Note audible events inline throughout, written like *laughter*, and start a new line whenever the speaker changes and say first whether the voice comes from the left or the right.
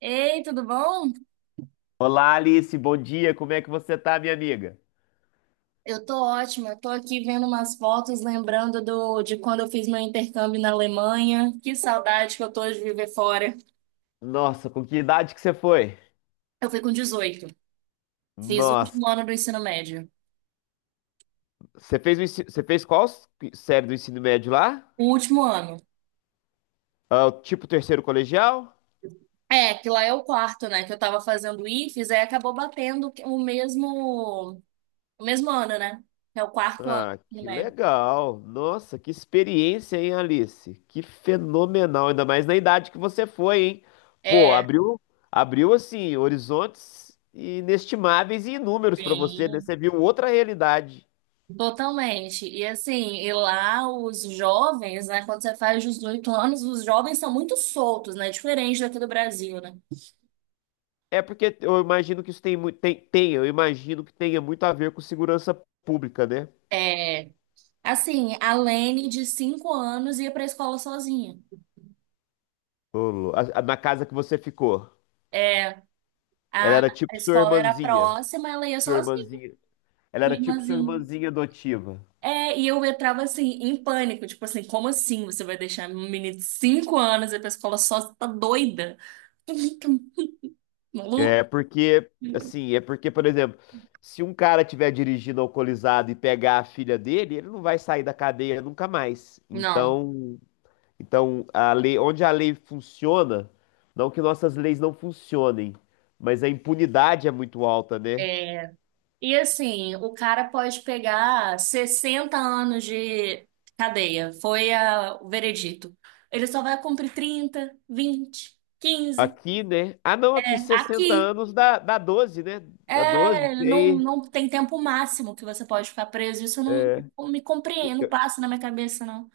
right: Ei, tudo bom?
left: Olá, Alice, bom dia. Como é que você tá, minha amiga?
right: Eu tô ótima. Eu tô aqui vendo umas fotos, lembrando de quando eu fiz meu intercâmbio na Alemanha. Que saudade que eu tô de viver fora.
left: Nossa, com que idade que você foi?
right: Eu fui com 18. Fiz o
left: Nossa,
right: último ano do ensino médio.
left: você fez série do ensino médio lá?
right: O último ano.
left: Ah, o tipo terceiro colegial?
right: É, que lá é o quarto, né? Que eu tava fazendo o IFES, aí acabou batendo o mesmo ano, né? É o quarto ano
left: Ah,
right: do ensino
left: que
right: médio.
left: legal. Nossa, que experiência, hein, Alice? Que fenomenal, ainda mais na idade que você foi, hein? Pô,
right: É,
left: abriu, abriu assim horizontes inestimáveis e inúmeros pra você, né?
right: bem.
left: Você viu outra realidade.
right: Totalmente. E assim, e lá os jovens, né, quando você faz 18 anos, os jovens são muito soltos, né? Diferente daqui do Brasil, né?
left: É porque eu imagino que isso tem, mui- tem, tem, eu imagino que tenha muito a ver com segurança pública, né?
right: É, assim, a Lene de 5 anos ia pra escola sozinha.
left: Ô, Lu- a- Na casa que você ficou.
right: É,
left: Ela
right: a,
left: era
right: a
left: tipo sua
right: escola era
left: irmãzinha.
right: próxima, ela ia
left: Sua
right: sozinha,
left: irmãzinha. Ela era
right: minha
left: tipo sua
right: irmãzinha.
left: irmãzinha adotiva.
right: É, e eu entrava assim em pânico, tipo assim, como assim você vai deixar um menino de 5 anos ir pra escola sozinha? Tá doida? Maluco?
left: É porque, por exemplo, se um cara tiver dirigindo alcoolizado e pegar a filha dele, ele não vai sair da cadeia nunca mais.
right: Não,
left: Então a lei, onde a lei funciona, não que nossas leis não funcionem, mas a impunidade é muito alta, né?
right: é, e assim, o cara pode pegar 60 anos de cadeia, foi o veredito. Ele só vai cumprir 30, 20, 15
left: Aqui, né? Ah, não,
right: é,
left: aqui 60
right: aqui.
left: anos dá 12, né? Dá 12,
right: É,
left: e
right: não, não tem tempo máximo que você pode ficar preso. Isso não,
left: é,
right: não me compreendo, não passa na minha cabeça, não.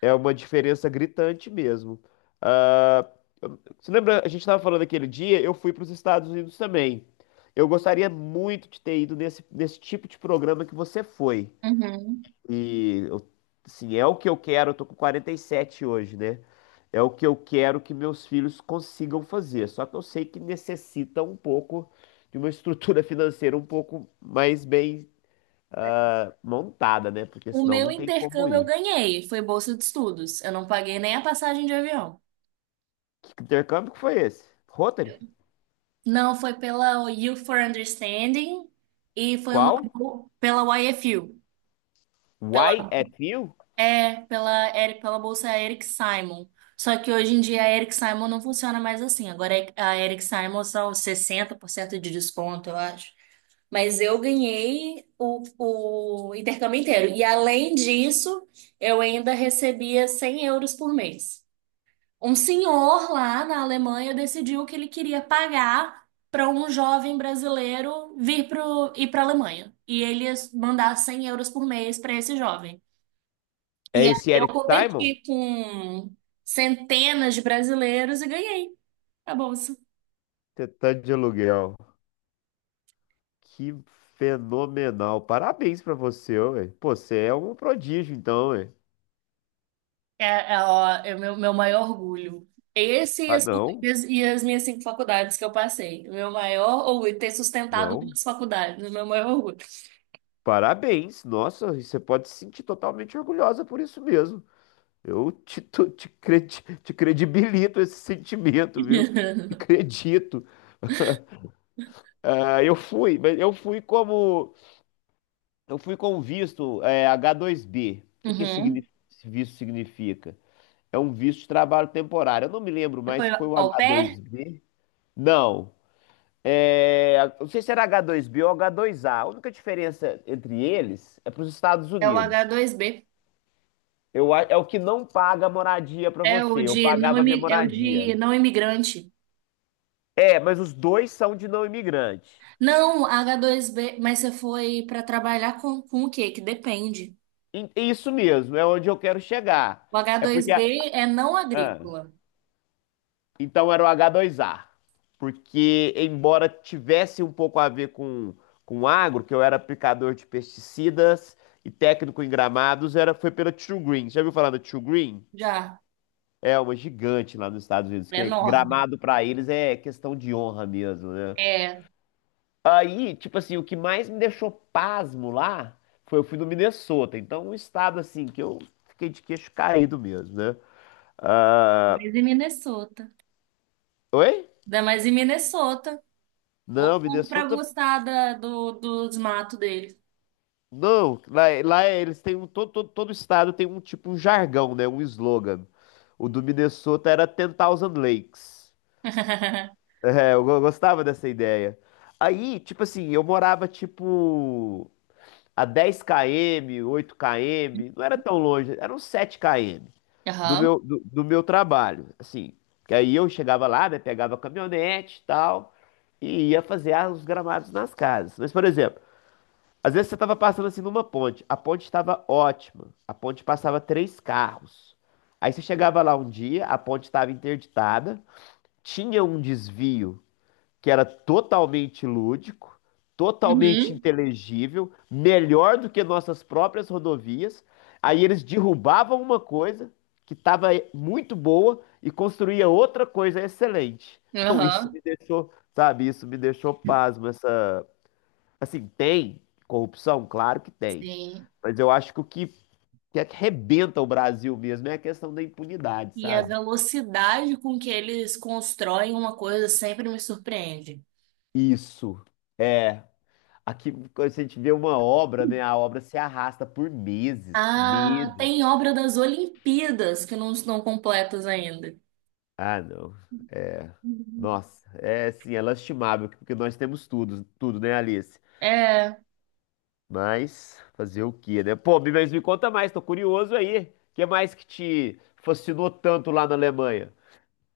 left: é uma diferença gritante mesmo. Ah, você lembra, a gente estava falando aquele dia, eu fui para os Estados Unidos também. Eu gostaria muito de ter nesse tipo de programa que você foi.
right: Uhum.
left: E eu, é o que eu quero, eu tô com 47 hoje, né? É o que eu quero que meus filhos consigam fazer. Só que eu sei que necessita um pouco de uma *laughs* estrutura financeira um pouco mais bem montada, né? Porque
right: O
left: senão
right: meu
left: não tem como
right: intercâmbio eu
left: ir.
right: ganhei, foi bolsa de estudos. Eu não paguei nem a passagem de avião.
left: Que intercâmbio que foi esse? Rotary?
right: Não, foi pela Youth for Understanding e foi uma
left: Qual?
right: pela YFU.
left: YFU?
right: É, pela, Eric, pela bolsa Eric Simon. Só que hoje em dia a Eric Simon não funciona mais assim. A Eric Simon são 60% de desconto, eu acho. Mas eu ganhei o intercâmbio inteiro. E além disso, eu ainda recebia 100 euros por mês. Um senhor lá na Alemanha decidiu que ele queria pagar para um jovem brasileiro vir ir para a Alemanha. E ele ia mandar 100 euros por mês para esse jovem.
left: É
right: E aí
left: esse
right: eu
left: Eric Simon?
right: competi com centenas de brasileiros e ganhei a bolsa.
left: Tentante de aluguel. Que fenomenal. Parabéns pra você, ué. Pô, você é um prodígio, então, ué.
right: É, ó, é o meu, meu maior orgulho. Esse e
left: Ah,
right: as,
left: não.
right: e as minhas 5 faculdades que eu passei. O meu maior orgulho, ter sustentado
left: Não,
right: 2 faculdades, o meu maior orgulho.
left: parabéns. Nossa, e você pode se sentir totalmente orgulhosa por isso mesmo. Eu te, tu- te, cre- te credibilito esse sentimento, viu?
right: *laughs*
left: Acredito. Ah, eu fui, mas eu fui como eu fui com um visto H2B. O que que
right: Uhum.
left: esse visto significa? É um visto de trabalho temporário. Eu não me lembro mais
right: Foi
left: se foi o
right: au pair?
left: H2B. Não. É, não sei se era H2B ou H2A. A única diferença entre eles é para os Estados
right: É o
left: Unidos.
right: H2B.
left: É o que não paga a moradia pra
right: É
left: você.
right: o
left: Eu
right: de não,
left: pagava a minha
right: é o de
left: moradia.
right: não imigrante.
left: É, mas os dois são de não imigrante.
right: Não, H2B, mas você foi para trabalhar com o quê? Que depende.
left: Isso mesmo, é onde eu quero chegar.
right: O
left: É porque. a-
right: H2B é não
left: ah,
right: agrícola.
left: então era o H2A. Porque, embora tivesse um pouco a ver com agro, que eu era aplicador de pesticidas e técnico em gramados, foi pela True Green. Já ouviu falar da True Green?
right: Já,
left: É uma gigante lá nos Estados Unidos,
right: é
left: que é
right: enorme.
left: gramado pra eles é questão de honra mesmo, né?
right: É,
left: Aí, tipo assim, o que mais me deixou pasmo lá foi eu fui no Minnesota. Então, um estado assim que eu fiquei de queixo caído mesmo, né? Ah,
right: mas em Minnesota.
left: oi?
right: Ainda mais em Minnesota. Ou
left: Não,
right: pra
left: Minnesota.
right: gostar dos matos dele.
left: Não, lá eles têm um. Todo estado tem um tipo um jargão, né? Um slogan. O do Minnesota era Ten Thousand Lakes.
right: *laughs*
left: É, gostava dessa ideia. Aí, tipo assim, eu morava tipo a dez km, oito km, não era tão longe, eram sete km
right: Aham.
left: do meu trabalho, assim. Que aí eu chegava lá, né, pegava a caminhonete e tal, e ia fazer os gramados nas casas. Mas, por exemplo, às vezes você estava passando assim numa ponte, a ponte estava ótima, a ponte passava 3 carros. Aí você chegava lá um dia, a ponte estava interditada, tinha um desvio que era totalmente lúdico, totalmente
right: Uhum.
left: inteligível, melhor do que nossas próprias rodovias. Aí eles derrubavam uma coisa que estava muito boa e construía outra coisa excelente. Então isso
right: Aham.
left: me deixou, sabe, isso me deixou pasmo essa, assim, tem corrupção, claro que tem.
right: Sim.
left: Mas eu acho que arrebenta o Brasil mesmo é a questão da impunidade,
right: E a
left: sabe?
right: velocidade com que eles constroem uma coisa sempre me surpreende.
left: Isso. É, aqui, quando a gente vê uma obra, né? A obra se arrasta por meses,
right: Ah,
left: meses.
right: tem obra das Olimpíadas que não estão completas ainda.
left: Ah, não. É,
right: Uhum.
left: nossa, é assim, é lastimável, porque nós temos tudo, tudo, né, Alice?
right: É.
left: Mas fazer o quê, né? Pô, mas me conta mais, tô curioso aí. O que mais que te fascinou tanto lá na Alemanha?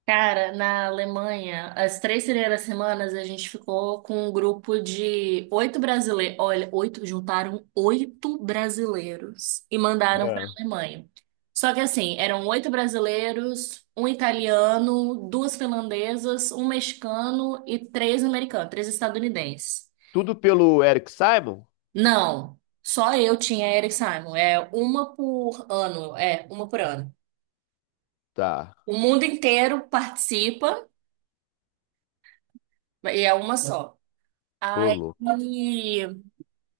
right: Cara, na Alemanha, as 3 primeiras semanas a gente ficou com um grupo de 8 brasileiros. Olha, oito, juntaram 8 brasileiros e mandaram para
left: É.
right: a Alemanha. Só que assim, eram 8 brasileiros, um italiano, duas finlandesas, um mexicano e 3 americanos, três estadunidenses.
left: Tudo pelo Eric Simon?
right: Não, só eu tinha Eric Simon. É uma por ano.
left: Tá,
right: O mundo inteiro participa e é uma só.
left: ô
right: Aí,
left: louco.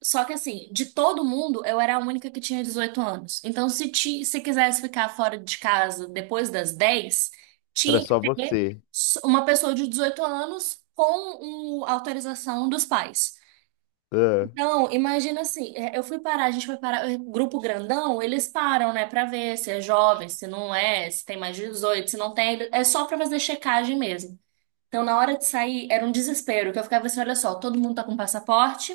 right: só que assim, de todo mundo, eu era a única que tinha 18 anos. Então, se quisesse ficar fora de casa depois das 10
left: Era
right: tinha que
left: só
right: ter
left: você.
right: uma pessoa de 18 anos com autorização dos pais.
left: É.
right: Então, imagina assim, é, eu fui parar, a gente foi parar, é, grupo grandão, eles param, né, pra ver se é jovem, se não é, se tem mais de 18 se não tem, é só pra fazer checagem mesmo. Então, na hora de sair, era um desespero, que eu ficava assim, olha só, todo mundo tá com passaporte,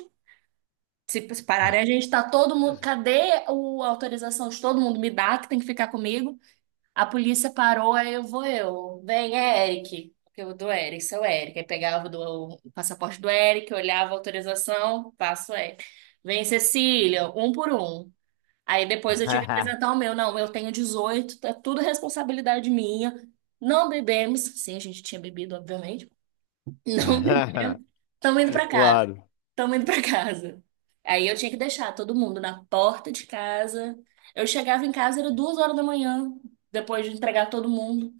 right: se se pararem, a gente tá todo mundo. Cadê a autorização de todo mundo? Me dá, que tem que ficar comigo. A polícia parou, aí eu vou eu. Vem, é Eric. Porque eu do Eric, sou Eric. Aí pegava o passaporte do Eric, olhava a autorização, passo o Eric. Vem, Cecília, um por um. Aí depois eu tive que apresentar o meu. Não, eu tenho 18, é tudo responsabilidade minha. Não bebemos. Sim, a gente tinha bebido, obviamente. Não
left: *laughs*
right: bebemos. Estamos indo para casa.
left: Claro.
right: Estamos indo para casa. Aí eu tinha que deixar todo mundo na porta de casa. Eu chegava em casa, era 2 horas da manhã, depois de entregar todo mundo.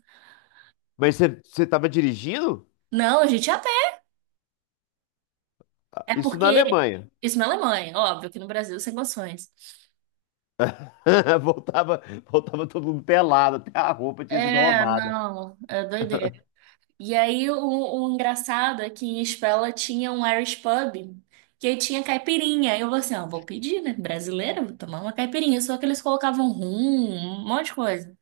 left: Mas você tava dirigindo?
right: Não, a gente ia a pé. É
left: Isso na
right: porque
left: Alemanha.
right: isso na Alemanha, óbvio, que no Brasil sem condições.
left: *laughs* Voltava, voltava todo mundo pelado, até a roupa tinha sido
right: É,
left: roubada.
right: não, é doideira. E aí o engraçado é que em Spella tinha um Irish pub que aí tinha caipirinha. Aí eu falei assim, ó, vou pedir, né? Brasileira, vou tomar uma caipirinha. Só que eles colocavam rum, um monte de coisa.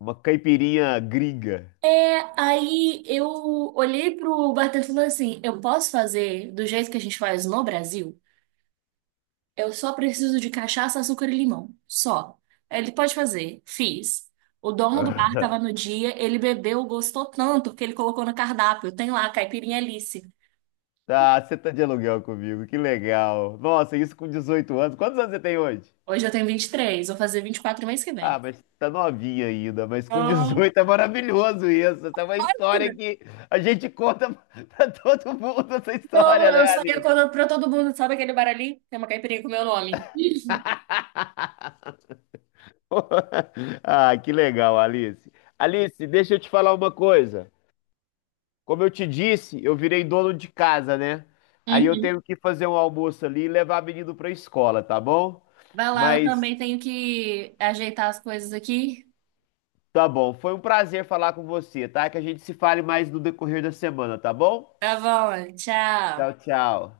left: Uma caipirinha gringa.
right: É, aí eu olhei pro bartender e falei assim: eu posso fazer do jeito que a gente faz no Brasil? Eu só preciso de cachaça, açúcar e limão. Só. Ele pode fazer. Fiz. O dono do bar tava
left: *laughs*
right: no dia, ele bebeu, gostou tanto que ele colocou no cardápio. Tem lá, caipirinha Alice.
left: Ah, você tá de aluguel comigo, que legal. Nossa, isso com 18 anos. Quantos anos você tem hoje?
right: Hoje eu tenho 23. Vou fazer 24 mês que
left: Ah,
right: vem.
left: mas tá novinha ainda, mas com
right: Ah.
left: 18 é maravilhoso isso. Essa é uma história que a gente conta *laughs* pra todo mundo, essa
right: Não,
left: história, né,
right: eu só ia
left: Alice?
right: quando pra todo mundo, sabe aquele bar ali? Tem uma caipirinha com meu nome.
left: *laughs* Ah, que legal, Alice. Alice, deixa eu te falar uma coisa. Como eu te disse, eu virei dono de casa, né? Aí eu
right: Uhum.
left: tenho que fazer um almoço ali e levar menino pra escola, tá bom?
right: Vai lá, eu
left: Mas
right: também tenho que ajeitar as coisas aqui.
left: tá bom, foi um prazer falar com você, tá? Que a gente se fale mais no decorrer da semana, tá bom?
right: Tá bom,
left: Tchau,
right: tchau.
left: tchau.